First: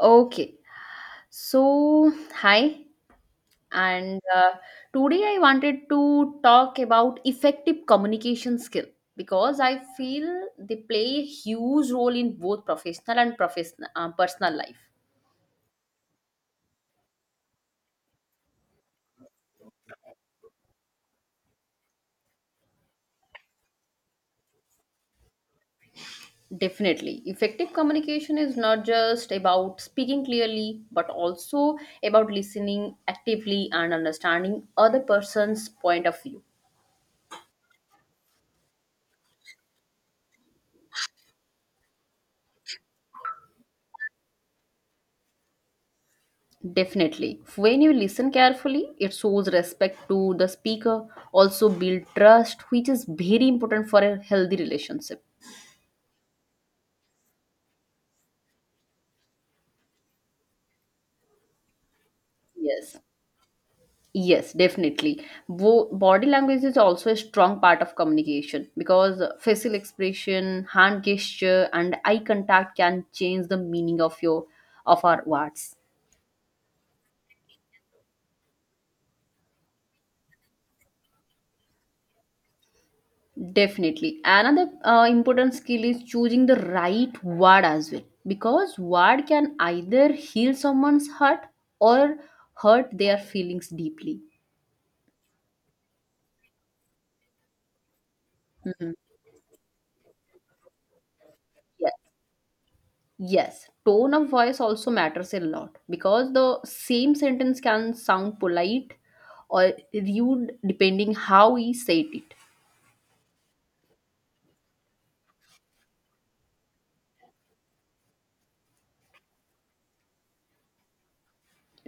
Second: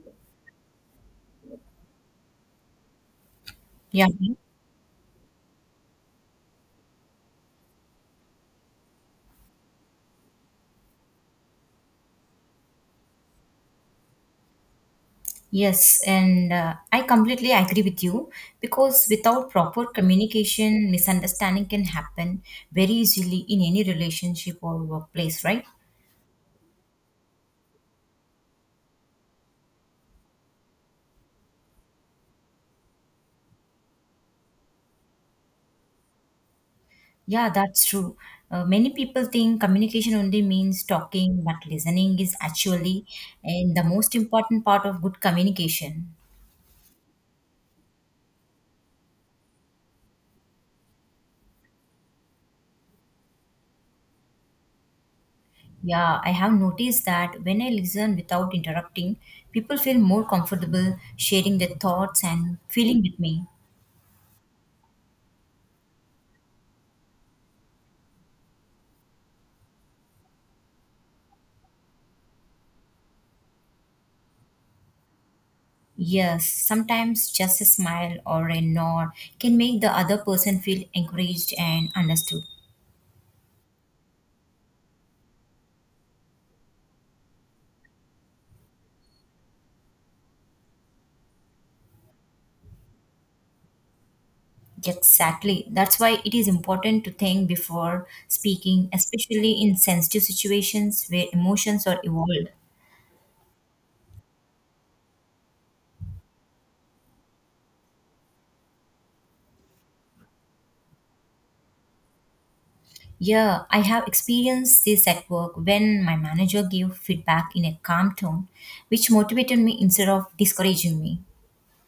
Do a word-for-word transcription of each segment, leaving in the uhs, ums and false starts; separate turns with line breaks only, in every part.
Okay. So, hi.
Yeah.
And uh, Today I wanted to talk about effective communication skill because I feel they play a huge role in both professional and professional uh, personal life.
Yes, and uh, I completely agree with you because without proper communication, misunderstanding can happen very easily in any relationship or workplace, right?
Definitely. Effective communication is not just about speaking clearly, but also about listening actively and understanding other person's point of view.
Yeah, that's true. Uh, many people think communication only means talking, but listening is actually and the most important part of good communication.
Definitely. When you listen carefully, it shows respect to the speaker, also build trust, which is very important for a healthy relationship.
Yeah, I have noticed that when I listen without interrupting, people feel more comfortable sharing their thoughts and
Yes.
feeling with me.
Yes, definitely. Bo- body language is also a strong part of communication because facial expression, hand gesture, and eye contact can change the meaning of your of our words.
Yes, sometimes just a smile or a nod can make the other person feel encouraged and understood.
Definitely. Another uh, important skill is choosing the right word as well, because word can either heal someone's hurt or hurt their feelings deeply.
Exactly. That's why it is important to think before speaking,
Mhm.
especially in sensitive situations where emotions
Yes.
are involved.
Yes. Tone of voice also matters a lot because the same sentence can sound polite or rude depending how we said it.
Yeah, I have experienced this at work when my manager gave feedback in a calm tone, which motivated me instead of discouraging me.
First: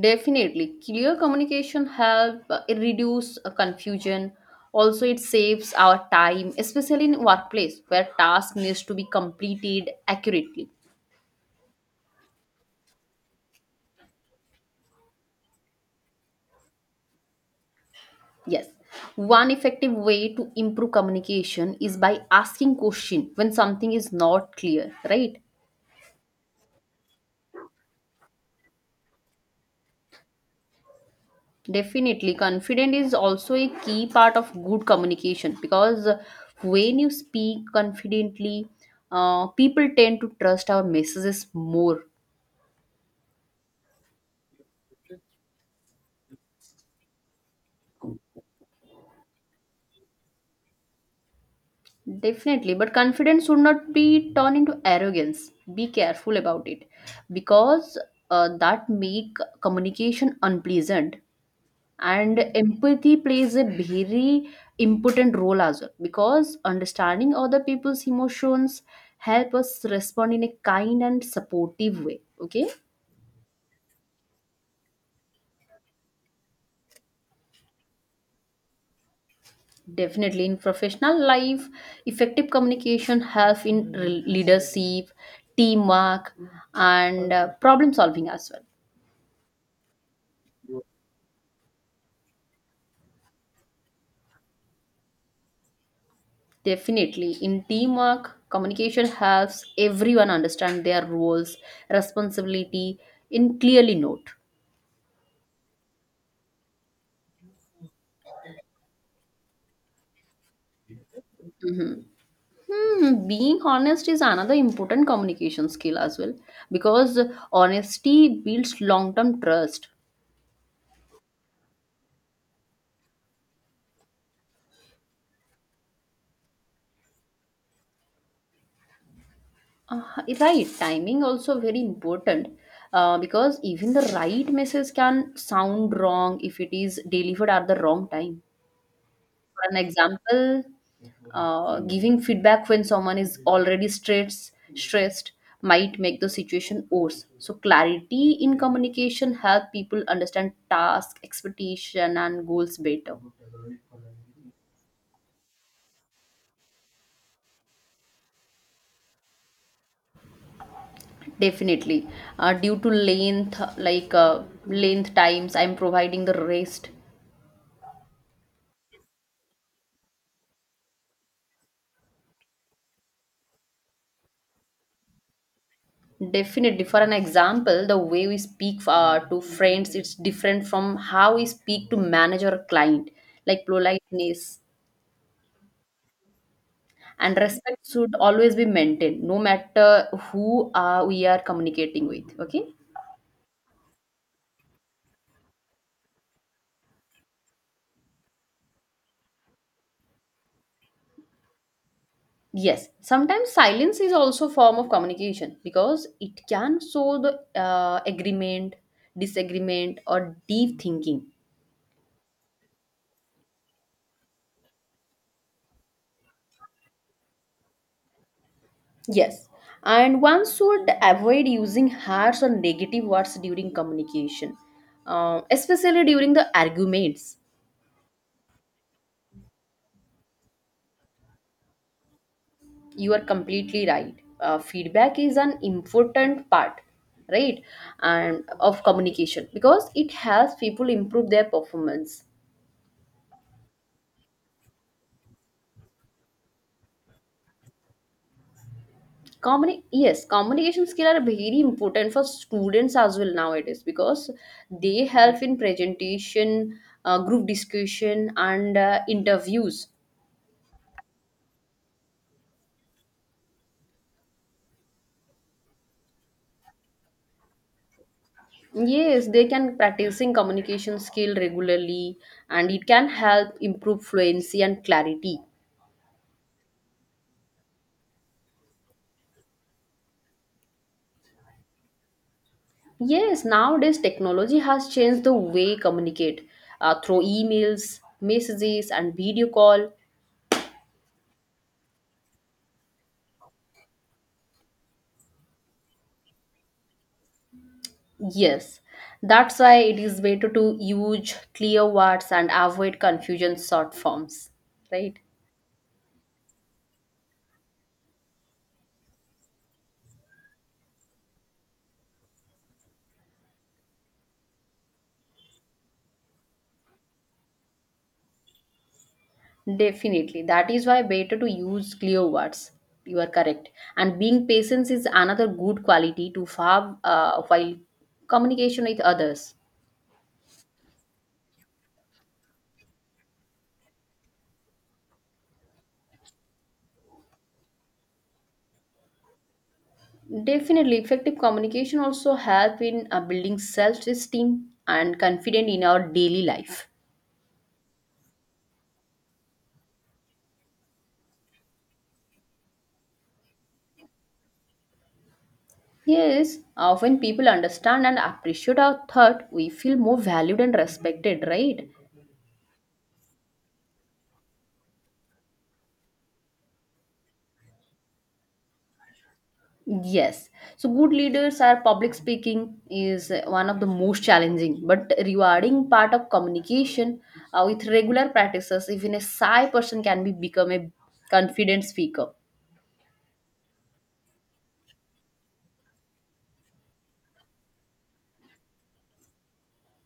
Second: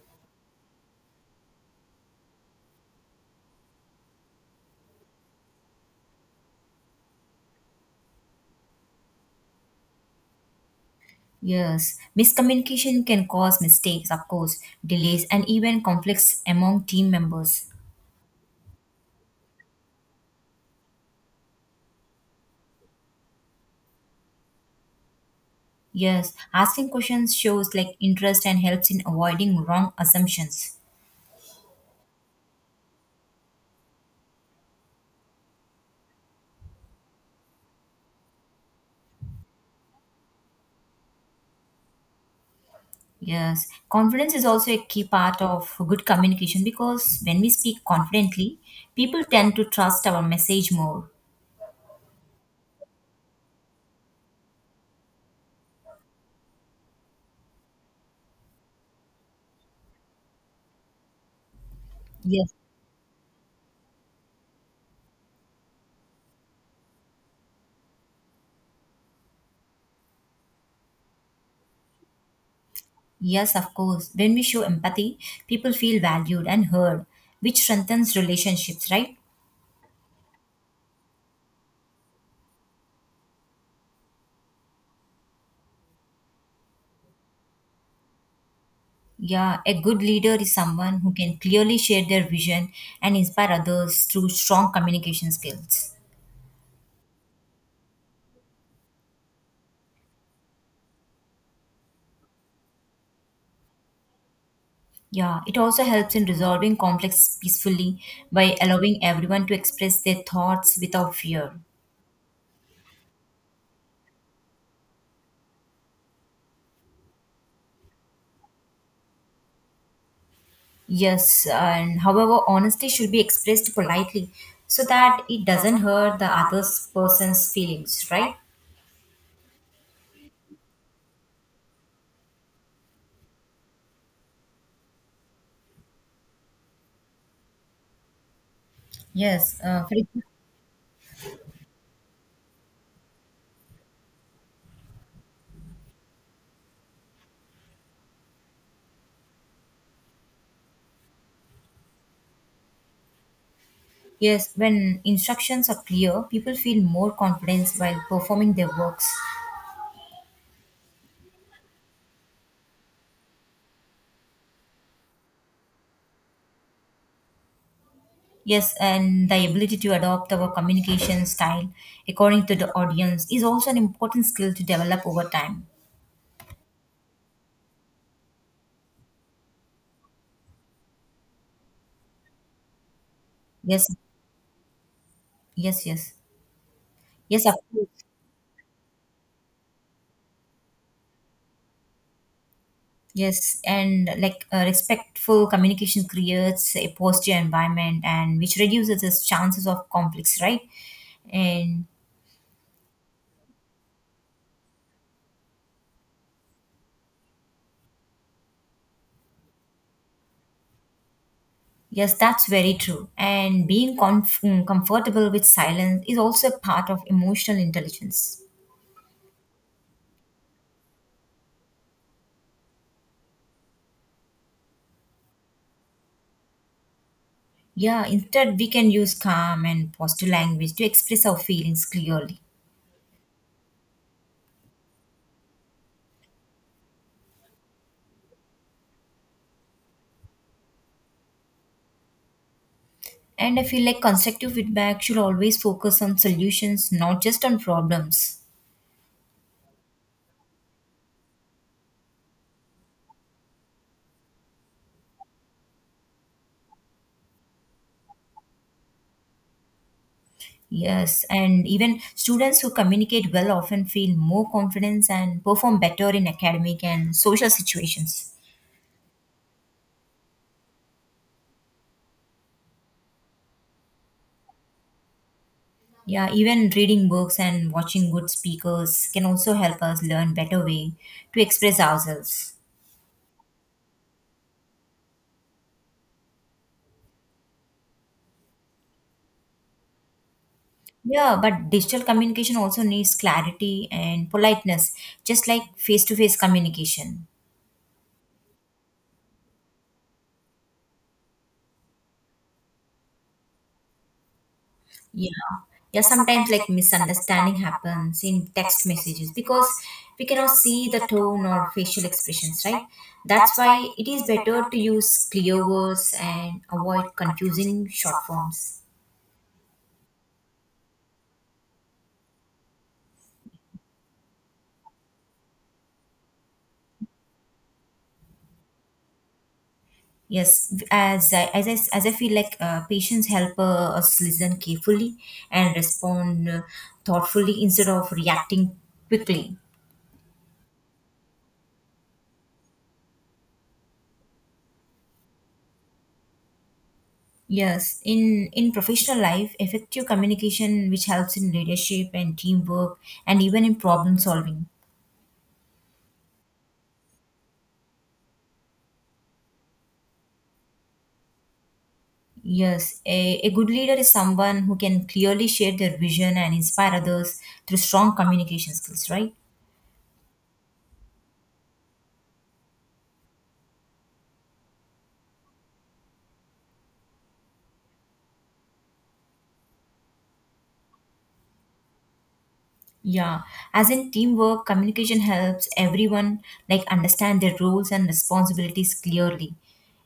Definitely, clear communication help uh, it reduce uh, confusion. Also, it saves our time, especially in workplace where task needs to be completed accurately.
Yes, miscommunication can cause mistakes, of course, delays, and even conflicts among team members.
Yes, one effective way to improve communication is by asking question when something is not clear. Right?
Yes, asking questions shows like interest and helps in avoiding wrong assumptions.
Definitely, confident is also a key part of good communication because uh, when you speak confidently, uh, people tend to trust our messages more.
Yes, confidence is also a key part of good communication because when we speak confidently, people tend to trust our message more.
Definitely, but confidence should not be turned into arrogance. Be careful about it because uh, that make communication unpleasant, and
Yes,
empathy plays a very important role as well because understanding other people's emotions help us respond in a kind and supportive way. Okay,
yes, of course. When we show empathy, people feel valued and heard, which strengthens relationships, right?
definitely, in professional life effective communication help in re- leadership, teamwork, and uh, problem solving as well.
Yeah, a good leader is someone who can clearly share their vision and inspire others through strong communication skills.
Definitely. In teamwork, communication helps everyone understand their roles, responsibility, in clearly note.
Yeah, it also helps in resolving conflicts peacefully by allowing everyone to express their thoughts without fear.
Hmm, being honest is another important communication skill as well because honesty builds long-term trust.
Yes, and however, honesty should be expressed politely so that it doesn't hurt the other person's feelings, right?
Uh, right, timing also very important, uh, because even the right message can sound wrong if it is delivered at the wrong time.
Yes,
For an
uh, for example,
example, uh, giving feedback when someone is already stressed, stressed might make the situation worse. So clarity in communication help people understand task, expectation, and goals better.
yes, when instructions are clear, people feel more confidence while performing their works.
Definitely, uh, due to length, like uh, length times, I'm providing the rest.
Yes, and the ability to adopt our communication style according to the audience is also an important skill to develop over time.
Definitely, for an example, the way we speak uh, to friends, it's different from how we speak to manager or client, like
Yes,
politeness
yes, yes.
and
Yes, of
respect
course.
should always be maintained no matter who uh, we are communicating with. Okay,
Yes, and like uh, respectful communication creates a positive environment and which reduces the chances of conflicts, right? And
yes, sometimes silence is also a form of communication because it can show the uh, agreement, disagreement, or deep thinking.
yes, that's very true. And being comf- mm, comfortable with silence is also a part of emotional intelligence.
Yes, and one should avoid using harsh or negative words during communication, uh, especially during the arguments.
Yeah, instead, we can use calm and positive language to express our feelings clearly.
You are completely right, uh, feedback is an important part, right, and of communication because it helps people improve their performance.
And I feel like constructive feedback should always focus on solutions, not just on problems.
Communi- yes, communication skills are very important for students as well nowadays because they help in presentation, uh, group discussion, and uh, interviews.
Yes, and even students who communicate well often feel more confidence and perform better in academic and social situations.
Yes, they can practicing communication skill regularly, and it can help improve fluency and clarity.
Yeah, even reading books and watching good speakers can also help us learn better way to express ourselves.
Yes, nowadays technology has changed the way communicate uh, through emails, messages, and video call.
Yeah, but digital communication also needs clarity and politeness, just like face-to-face communication.
Yes, that's why it is better to use clear words and avoid confusion short forms, right?
Yeah. Yeah, sometimes like misunderstanding happens in text messages because we cannot see the tone or facial expressions, right? That's why it is better to use clear words and avoid confusing short forms.
Definitely, that is why better to use clear words. You are correct, and being patient is another good quality to have uh, while communication with others.
Yes, as I, as I, as I feel like uh, patients help uh, us listen carefully and respond uh, thoughtfully instead of reacting quickly.
Definitely, effective communication also help in uh, building self-esteem and confidence in our daily life.
Yes, in in professional life, effective communication which helps in leadership and teamwork and even in problem solving.
Yes, uh, when people understand and appreciate our thought, we feel more valued and respected, right?
Yes, a, a good leader is someone who can clearly share their vision and inspire others through strong communication skills, right?
Yes. So good leaders are public speaking is uh, one of the most challenging but rewarding part of communication. Uh, with regular practices, even a shy person can be become a confident speaker.
Yeah. As in teamwork, communication helps everyone like understand their roles and responsibilities clearly.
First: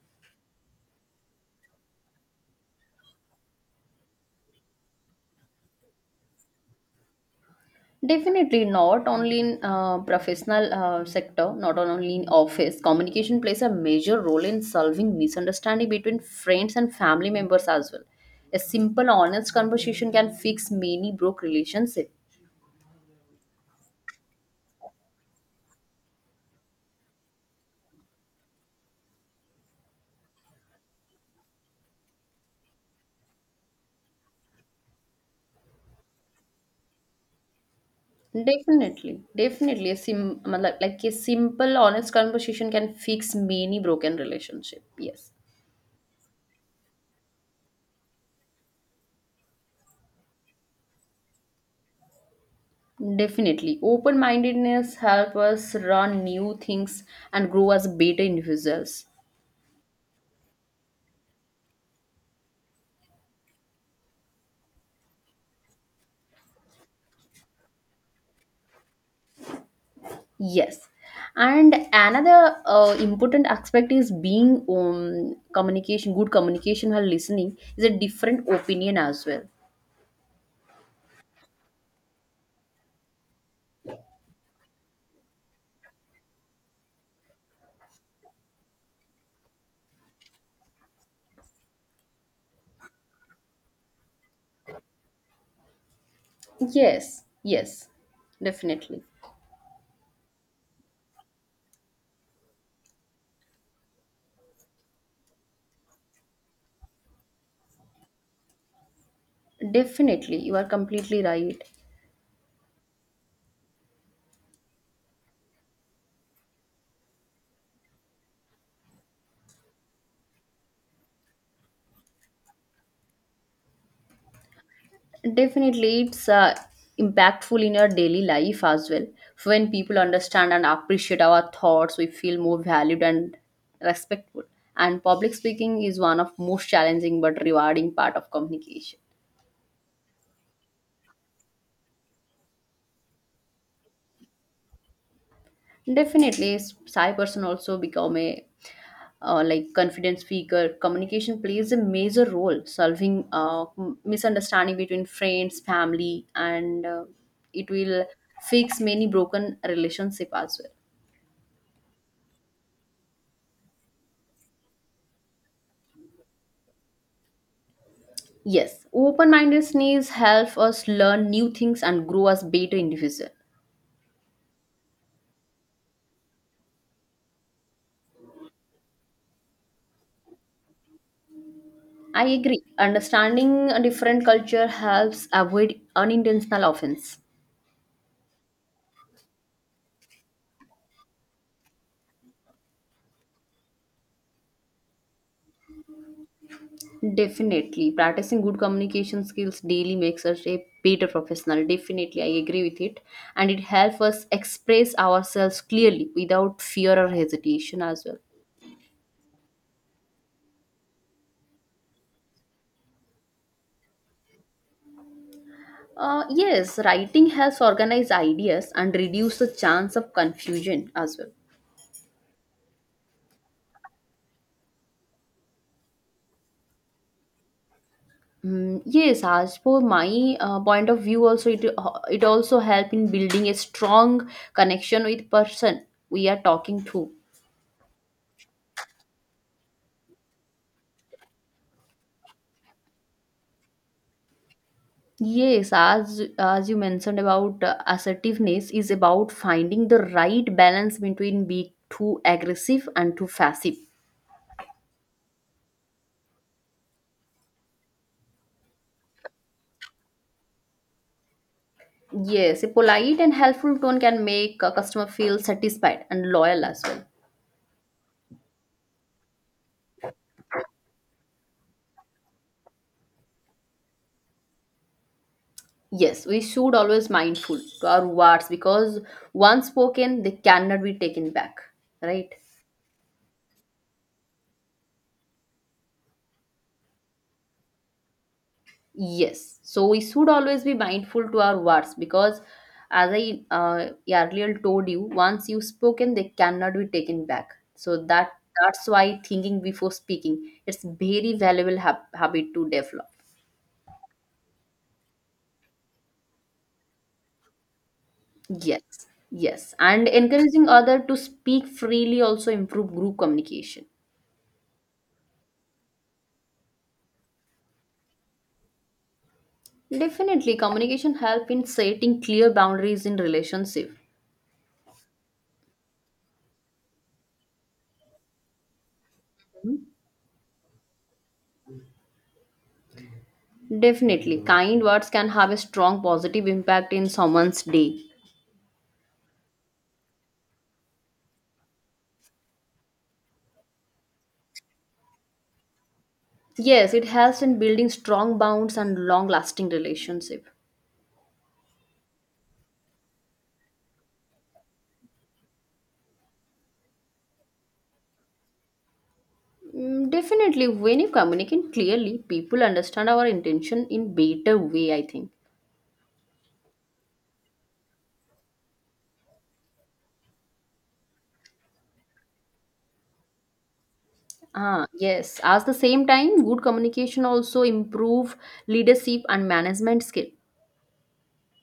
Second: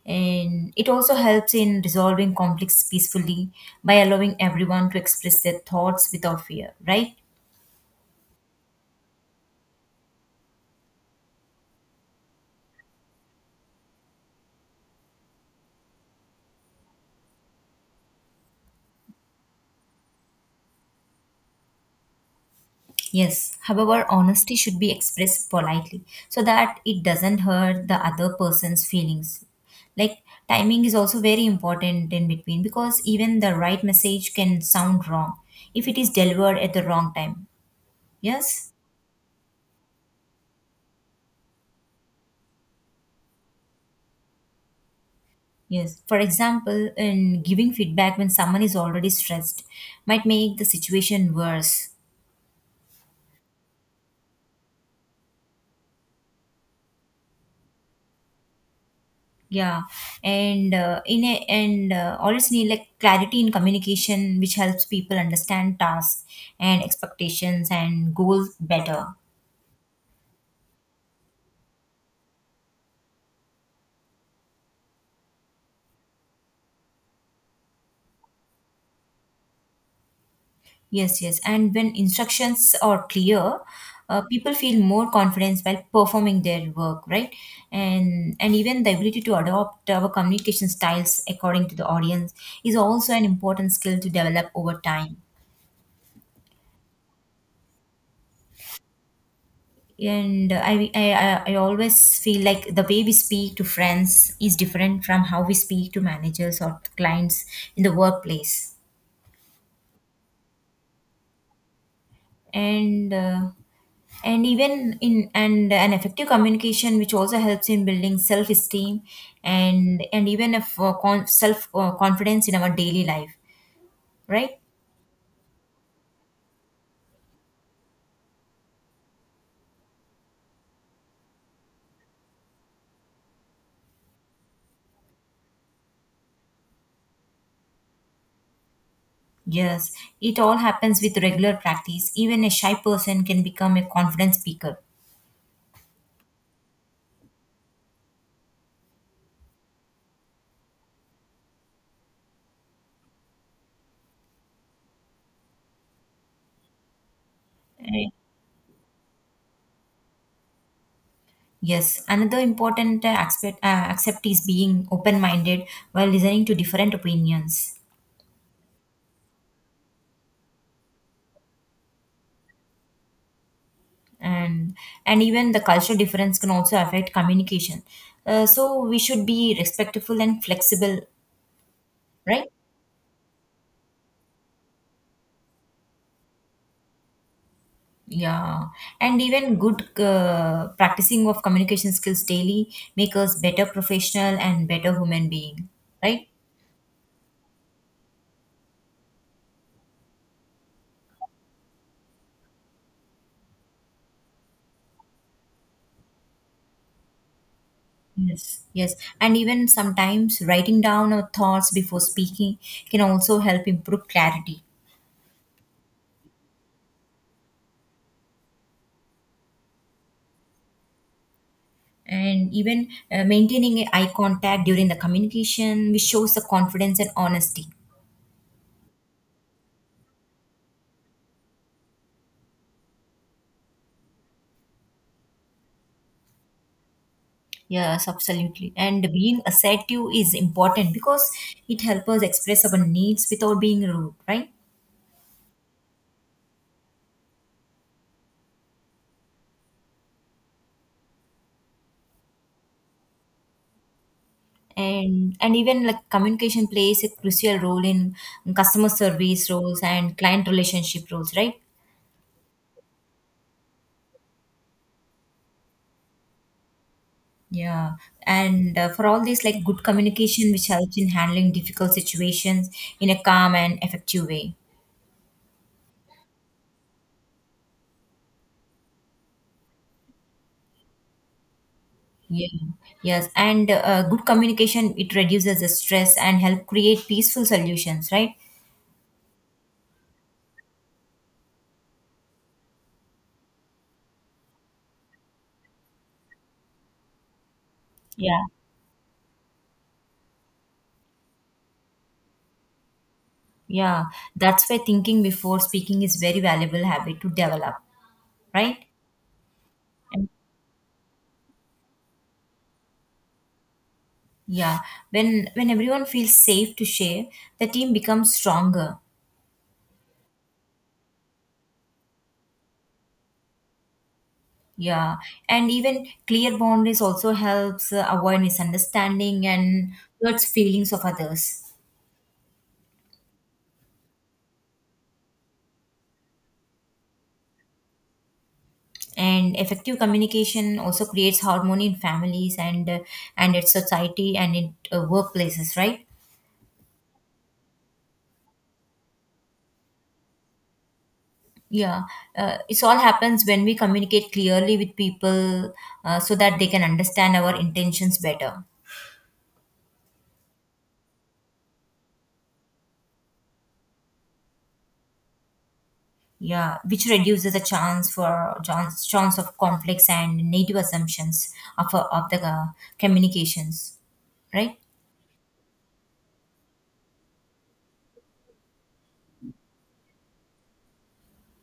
And it also helps in resolving conflicts peacefully by allowing everyone to express their thoughts without fear, right?
Definitely, not only in uh, professional uh, sector, not only in office. Communication plays a major role in solving misunderstanding between friends and family members as well. A simple, honest conversation can fix many broke relationship.
Yes, however, honesty should be expressed politely so that it doesn't hurt the other person's feelings. Like, timing is also very important in between because even the right message can sound wrong if it is delivered at the wrong time. Yes?
Definitely, definitely, a sim matlab- like like a simple, honest conversation can fix many broken relationship. Yes.
Yes. For example, in giving feedback when someone is already stressed might make the situation worse.
Definitely. Open mindedness help us learn new things and grow as better individuals.
Yeah, and uh, in a, and uh, always need like clarity in communication which helps people understand tasks and expectations and goals better.
Yes. And another uh, important aspect is being um, communication, good communication while listening is a different opinion as well.
Yes, yes, and when instructions are clear, uh, people feel more confidence while performing their work, right? And and even the ability to adopt our communication styles according to the audience is also an important skill to develop over time.
Yes, yes, definitely.
And I, I i I always feel like the way we speak to friends is different from how we speak to managers or to clients in the workplace.
Definitely, you are completely right.
And uh, and even in and an effective communication which also helps in building self esteem and and even if uh, con- self uh, confidence in our daily life, right?
Definitely, it's uh, impactful in your daily life as well. When people understand and appreciate our thoughts, we feel more valued and respectful. And public speaking is one of most challenging but rewarding part of communication.
Yes, it all happens with regular practice. Even a shy person can become a confident speaker,
Definitely, s- shy person also become a uh, like confident speaker. Communication plays a major role solving uh, m- misunderstanding between friends, family, and uh, it will
right?
fix many broken relationship as well.
Yes, another important uh, aspect uh, accept is being open-minded while listening to different opinions,
Yes, open-mindedness help us learn new things and grow as better individual.
and and even the cultural difference can also affect communication. Uh, so we should be respectful and flexible,
I
right?
agree. Understanding a different culture helps avoid unintentional offense.
Yeah, and even good uh, practicing of communication skills daily make us better professional and better human being, right?
Definitely. Practicing good communication skills daily makes us a better professional. Definitely, I agree with it. And it helps us express ourselves clearly without fear or hesitation as well.
Yes, yes. And even sometimes writing down our thoughts before speaking can also help improve clarity.
Uh, yes, writing helps organize ideas and reduce the chance of confusion as well.
And even uh, maintaining a eye contact during the communication which shows the confidence and honesty.
Mm, yes, as for my uh, point of view, also it uh, it also help in building a strong connection with person we are talking to.
Yes, absolutely. And being assertive is important because it helps us express our needs without being rude, right?
Yes, as as you mentioned about uh, assertiveness is about finding the right balance between being too aggressive and too passive.
And and even like communication plays a crucial role in customer service roles and client relationship roles, right?
Yes, a polite and helpful tone can make a customer feel satisfied and loyal as well.
Yeah, and uh, for all this like good communication which helps in handling difficult situations in a calm and effective way.
Yes, we should always mindful to our words because once spoken, they cannot be taken back. Right?
Yeah. Yes, and uh, good communication it reduces the stress and help create peaceful solutions, right?
Yes. So we should always be mindful to our words because, as I uh, earlier told you, once you've spoken, they cannot be taken back. So that
Yeah.
that's why thinking before speaking it's very valuable hab- habit to develop.
Yeah, that's why thinking before speaking is very valuable habit to develop,
Yes,
right?
yes, and
And
encouraging other to speak freely also improve group communication.
yeah, when when everyone feels safe to share, the team becomes stronger.
Definitely, communication help in setting clear boundaries in relationship.
Yeah, and even clear boundaries also helps uh, avoid misunderstanding and hurts feelings of others.
Mhm. Definitely, kind words can have a strong positive impact in someone's day.
And effective communication also creates harmony in families and uh, and its society and in uh, workplaces, right?
Yes, it helps in building strong bonds and long-lasting relationship.
Yeah, uh, it's all happens when we communicate clearly with people, uh, so that they can understand our intentions better.
Mm, definitely, when you communicate clearly, people understand our intention in better way, I think.
Yeah, which reduces the chance for chance, chance of conflicts and native assumptions of, uh, of the uh, communications, right?
Ah, yes. At the same time, good communication also improve leadership and management skill.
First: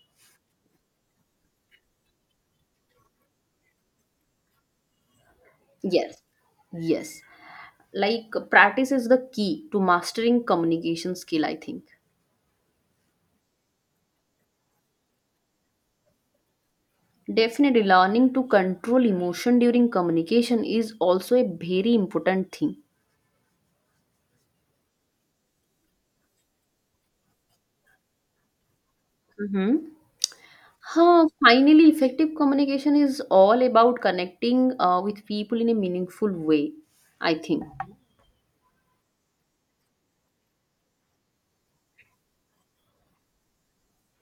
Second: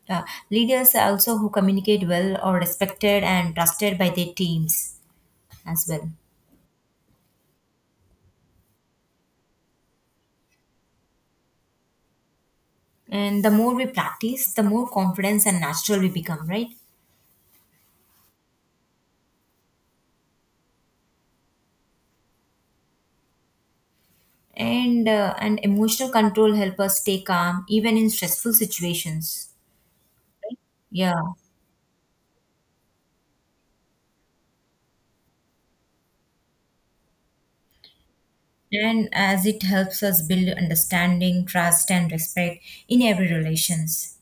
Uh, Leaders also who communicate well are respected and trusted by their teams as well.
Yes. Yes. Like practice is the key to mastering communication skill, I think.
And the more we practice the more confidence and natural we become, right?
Definitely, learning to control emotion during communication is also a very important thing.
And uh, and emotional control help us stay calm even in stressful situations.
Mhm.
Yeah,
Huh, finally, effective communication is all about connecting uh, with people in a meaningful way, I think.
and as it helps us build understanding trust and respect in every relations.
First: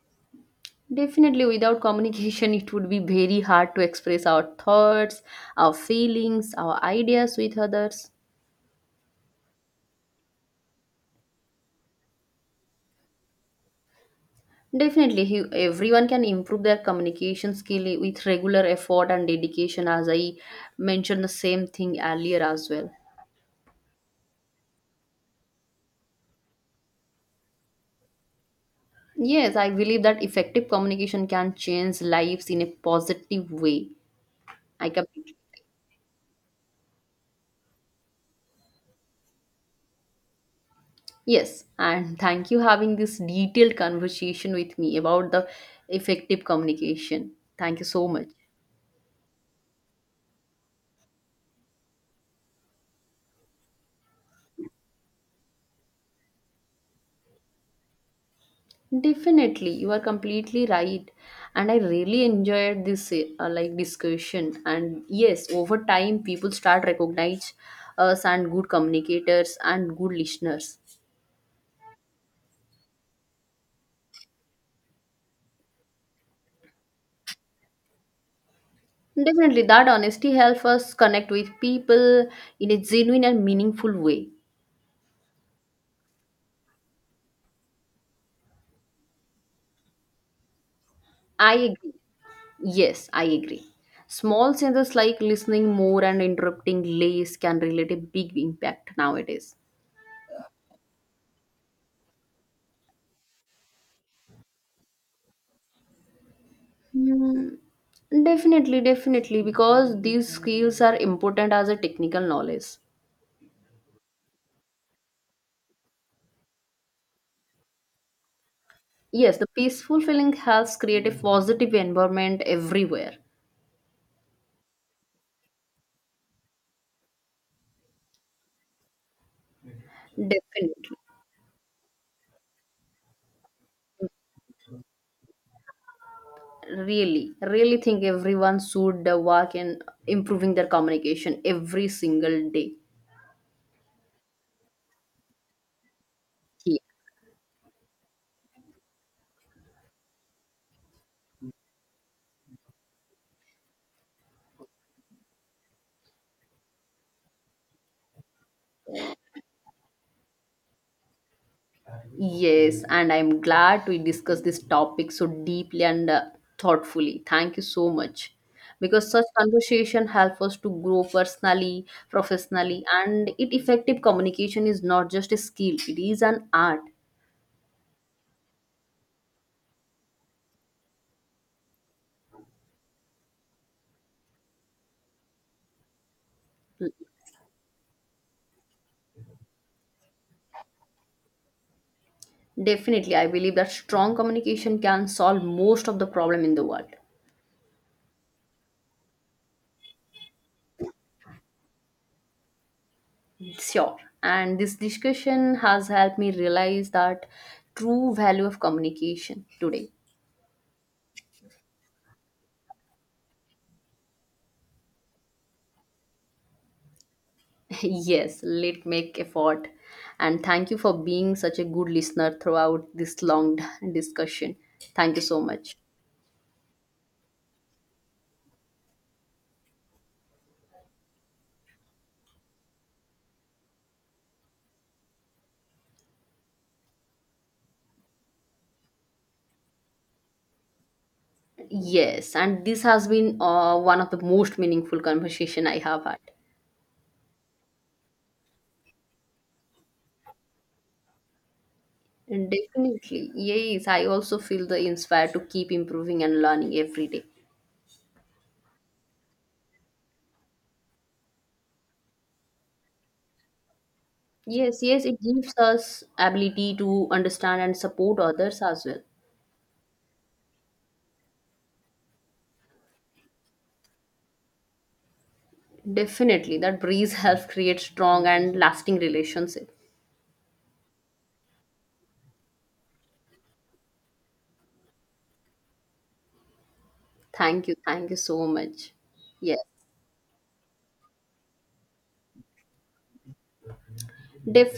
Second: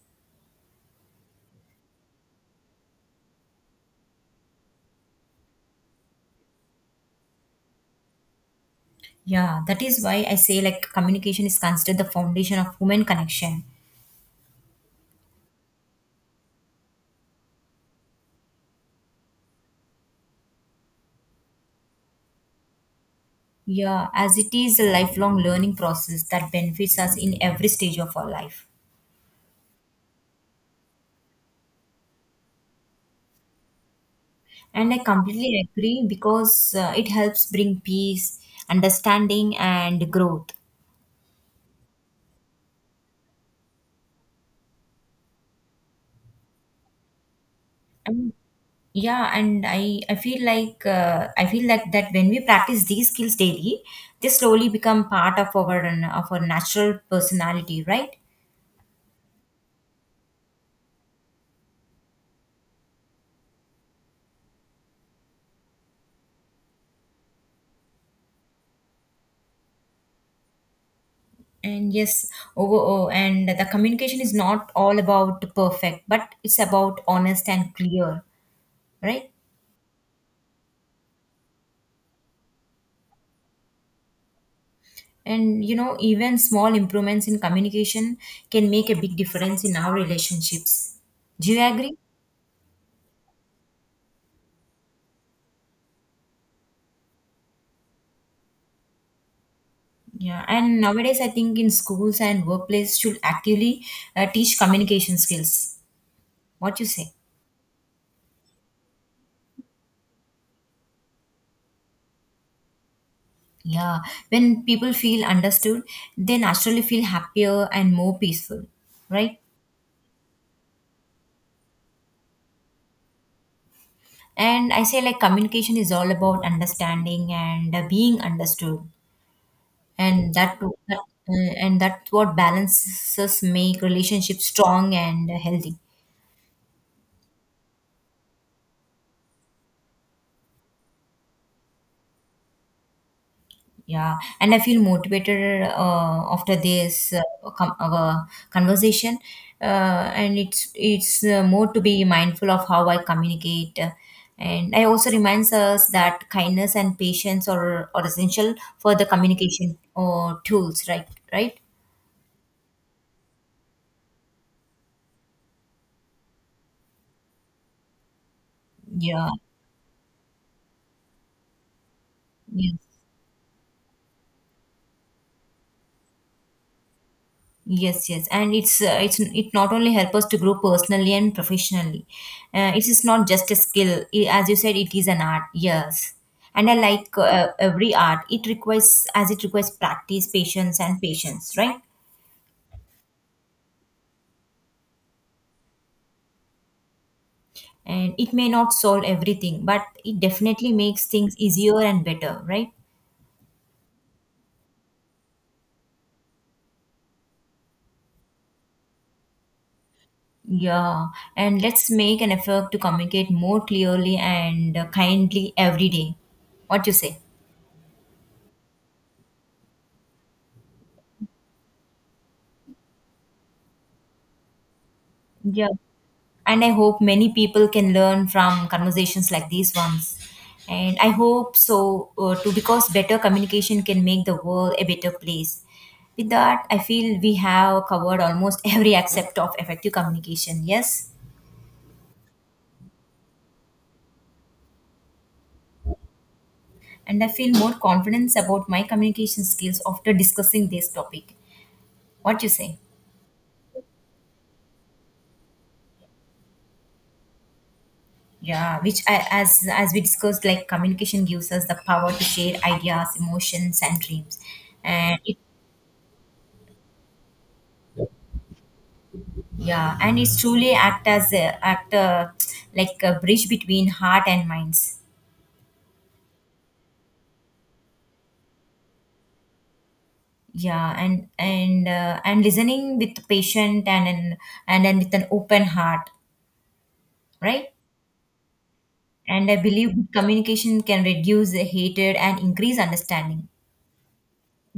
Definitely, without communication, it would be very hard to express our thoughts, our feelings, our ideas with others.
Yeah, that is why I say like communication is considered the foundation of human connection.
Definitely, he- everyone can improve their communication skill with regular effort and dedication, as I mentioned the same thing earlier as well.
Yeah, as it is a lifelong learning process that benefits us in every stage of our life.
Yes, I believe that effective communication can change lives in a positive way. I
And I
completely.
completely agree because uh, it helps bring peace, understanding, and growth.
Yes, and thank you having this detailed conversation with me about the effective communication. Thank you so much.
And yeah, and I I feel like uh, I feel like that when we practice these skills daily, they slowly become part of our of our natural personality, right?
Definitely, you are completely right, and I really enjoyed this uh, like discussion. And yes, over time, people start recognize us and good communicators and good listeners.
And yes, oh, oh, oh, and the communication is not all about perfect, but it's about honest and clear, right?
Definitely, that honesty helps us connect with people in a genuine and meaningful way.
And you know even small improvements in communication can make a big difference in our relationships, do
I
you
agree.
agree?
Yes, I agree. Small changes like listening more and interrupting less can relate a big impact nowadays.
Yeah, and nowadays I think in schools and workplace should actively uh, teach communication skills, what you say?
Hmm, Definitely, definitely, because these skills are important as a technical knowledge.
Yeah, when people feel understood they naturally feel happier and more peaceful,
Yes,
right?
the peaceful feeling helps create a positive environment everywhere.
And I say like communication is all about understanding and uh, being understood. And that,
Definitely.
that uh, and that's what balances make relationships strong and healthy.
Really, really think everyone should uh, work in improving their communication every single day.
Yeah, and I feel motivated uh, after this uh, com- uh, conversation, uh, and it's it's uh, more to be mindful of how I communicate, uh, and I also reminds us that kindness and patience are, are essential for the communication or tools, right? Right.
Yes, and I'm glad we discussed this topic so deeply and uh, thoughtfully. Thank you so much. Because such
Yeah.
conversation help us to grow personally,
Yeah.
professionally, and it effective communication is not just a skill, it is an art.
Yes, yes, and it's uh, it's it not only help us to grow personally and professionally. Uh, it is not just a skill, I- as you said, it is an art. Yes, and I like uh, every art. It requires as it requires practice, patience, and patience, right?
Definitely, I believe that strong communication can solve most of the problem in the world.
And it may not solve everything, but it definitely makes things easier and better, right?
Sure. And this discussion has helped me realize that true value of communication today.
Yeah, and let's make an effort to communicate more clearly and uh, kindly every day. What you say?
Yes, let us make effort. And thank you for being such a good listener throughout this long discussion. Thank you so
Yeah.
much.
And I hope many people can learn from conversations like these ones, and I hope so uh, too because better communication can make the world a better place. With that I feel we have covered almost every aspect of effective communication. Yes,
Yes, and this has been uh, one of the most meaningful conversation I have had.
and I feel more confidence about my communication skills after discussing this topic, what you
And
say?
definitely, yes, I also feel the inspired to keep improving and learning every day.
Yeah, which I, as as we discussed like communication gives us the power to share ideas emotions and dreams
Yes, yes,
and
it
it.
gives us ability to understand and support others as well.
Yeah, and it's truly act as a act uh, like a bridge between heart and minds.
Definitely, that breeze helps create strong and lasting relationship.
Yeah, and and uh, and listening with patient and and and then with an open heart, right?
Thank you. Thank you so much.
And I
Yes,
believe good communication can reduce the hatred and increase understanding.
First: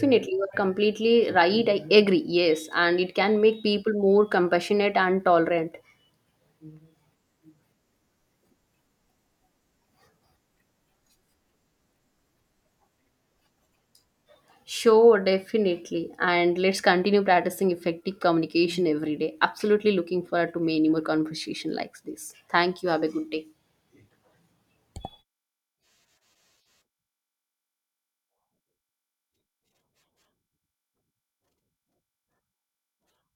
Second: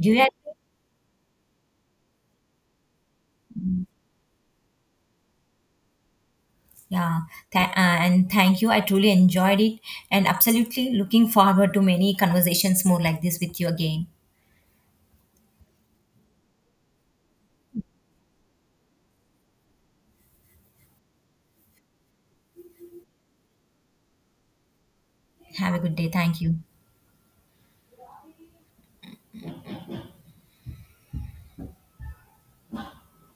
Do you
You
agree?
are completely right. I agree. Yes. And it can make people more compassionate and tolerant.
Yeah, tha- uh, and thank you. I truly enjoyed it, and absolutely looking forward to many conversations more like this with you again.
Sure, definitely. And let's continue practicing effective communication every day. Absolutely looking forward to many more conversation like this. Thank you. Have a good day.
Have a good day. Thank you.